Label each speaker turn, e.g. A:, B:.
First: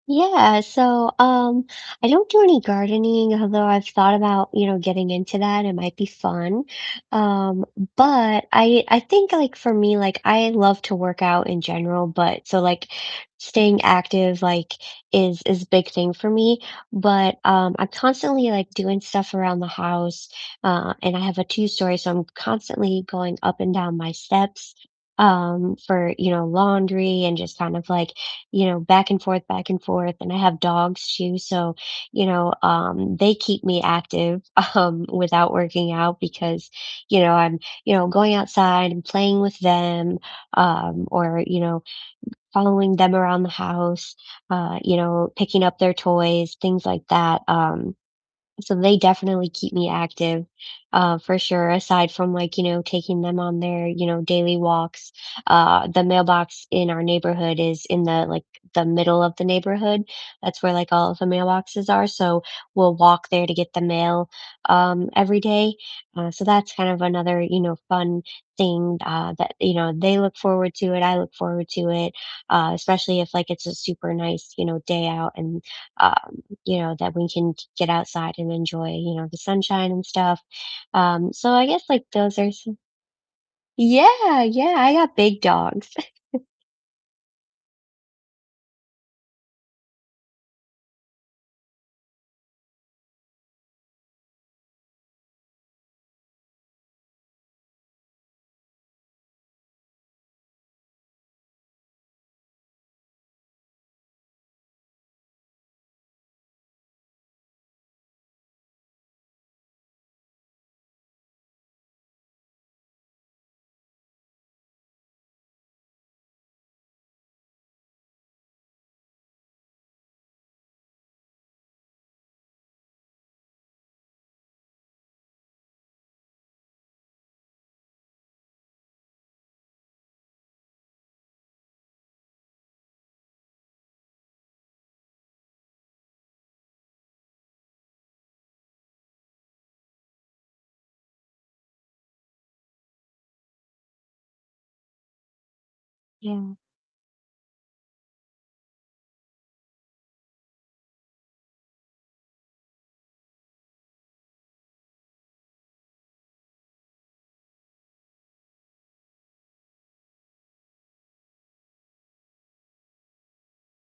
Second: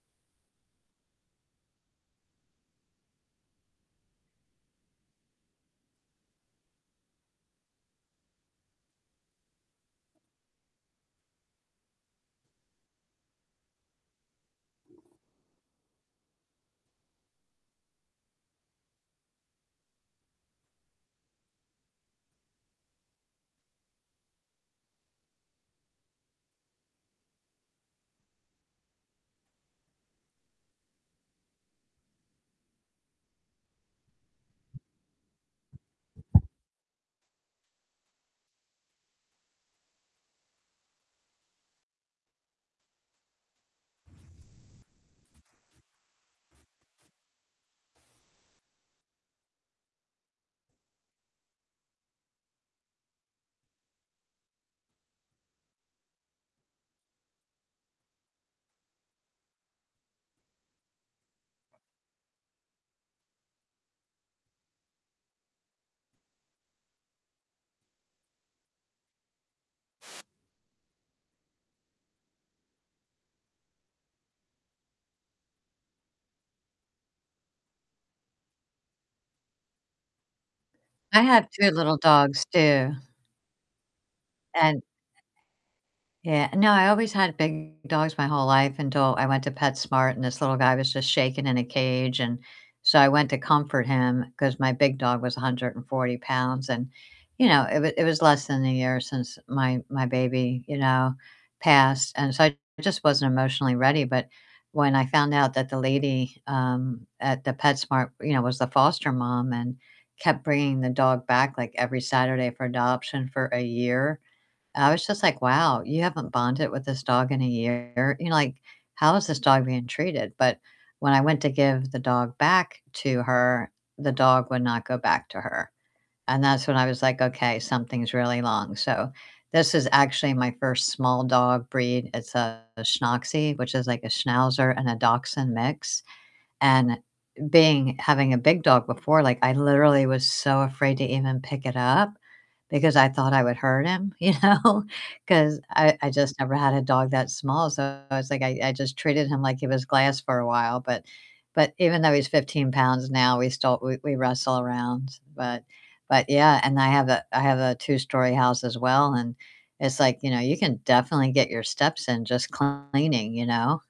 A: Yeah, so, um, I don't do any gardening, although I've thought about, you know, getting into that, it might be fun. Um, but I I think, like, for me, like, I love to work out in general, but so, like, staying active, like, is is big thing for me. But, um, I'm constantly, like, doing stuff around the house, uh, and I have a two-story, so I'm constantly going up and down my steps, um, for, you know, laundry and just kind of, like, you know, back and forth, back and forth. And I have dogs, too, so, you know, um, they keep me active, um, without working out because, you know, I'm, you know, going outside and playing with them, um, or, you know, following them around the house, uh, you know, picking up their toys, things like that. Um, so they definitely keep me active, uh, for sure, aside from, like, you know, taking them on their, you know, daily walks. Uh, the mailbox in our neighborhood is in the, like the middle of the neighborhood. That's where, like, all of the mailboxes are, so we'll walk there to get the mail, um, every day. Uh, so that's kind of another, you know, fun thing, uh, that, you know, they look forward to it, I look forward to it, uh, especially if, like, it's a super nice, you know, day out and, um, you know, that we can g get outside and enjoy, you know, the sunshine and stuff.
B: I
A: Um,
B: have
A: so I
B: 2
A: guess,
B: little
A: like, those
B: dogs,
A: are some
B: too.
A: Yeah, yeah,
B: And
A: I got big dogs.
B: Yeah, no, I always had big dogs my whole life until I went to PetSmart and this little guy was just shaking in a cage, and so I went to comfort him 'cause my big dog was 140 pounds and, you know, it w it was less than a year since my my baby, you know, passed, and so I just wasn't emotionally ready, but when I found out that the lady, um, at the PetSmart, you know, was the foster mom and kept bringing the dog back, like, every Saturday for adoption for a year, I was just like, "Wow, you haven't bonded with this dog in a year? You know, like, how is this dog being treated?" But when I went to give the dog back to her, the dog would not go back to her. And that's when I was like, "Okay, something's really long," so this is actually my first small dog breed. It's a Schnoxie, which is like a Schnauzer and a Dachshund mix. And being having a big dog before, like, I literally was so afraid to even pick it up because I thought I would hurt him, you know? 'Cause I I just never
A: Yeah.
B: had a dog that small, so I was like I I just treated him like he was glass for a while. But but even though he's 15 pounds now, we still we we wrestle around. But but, yeah, and I have a I have a two-story house as well, and it's like, you know, you can definitely get your steps in just cleaning, you know?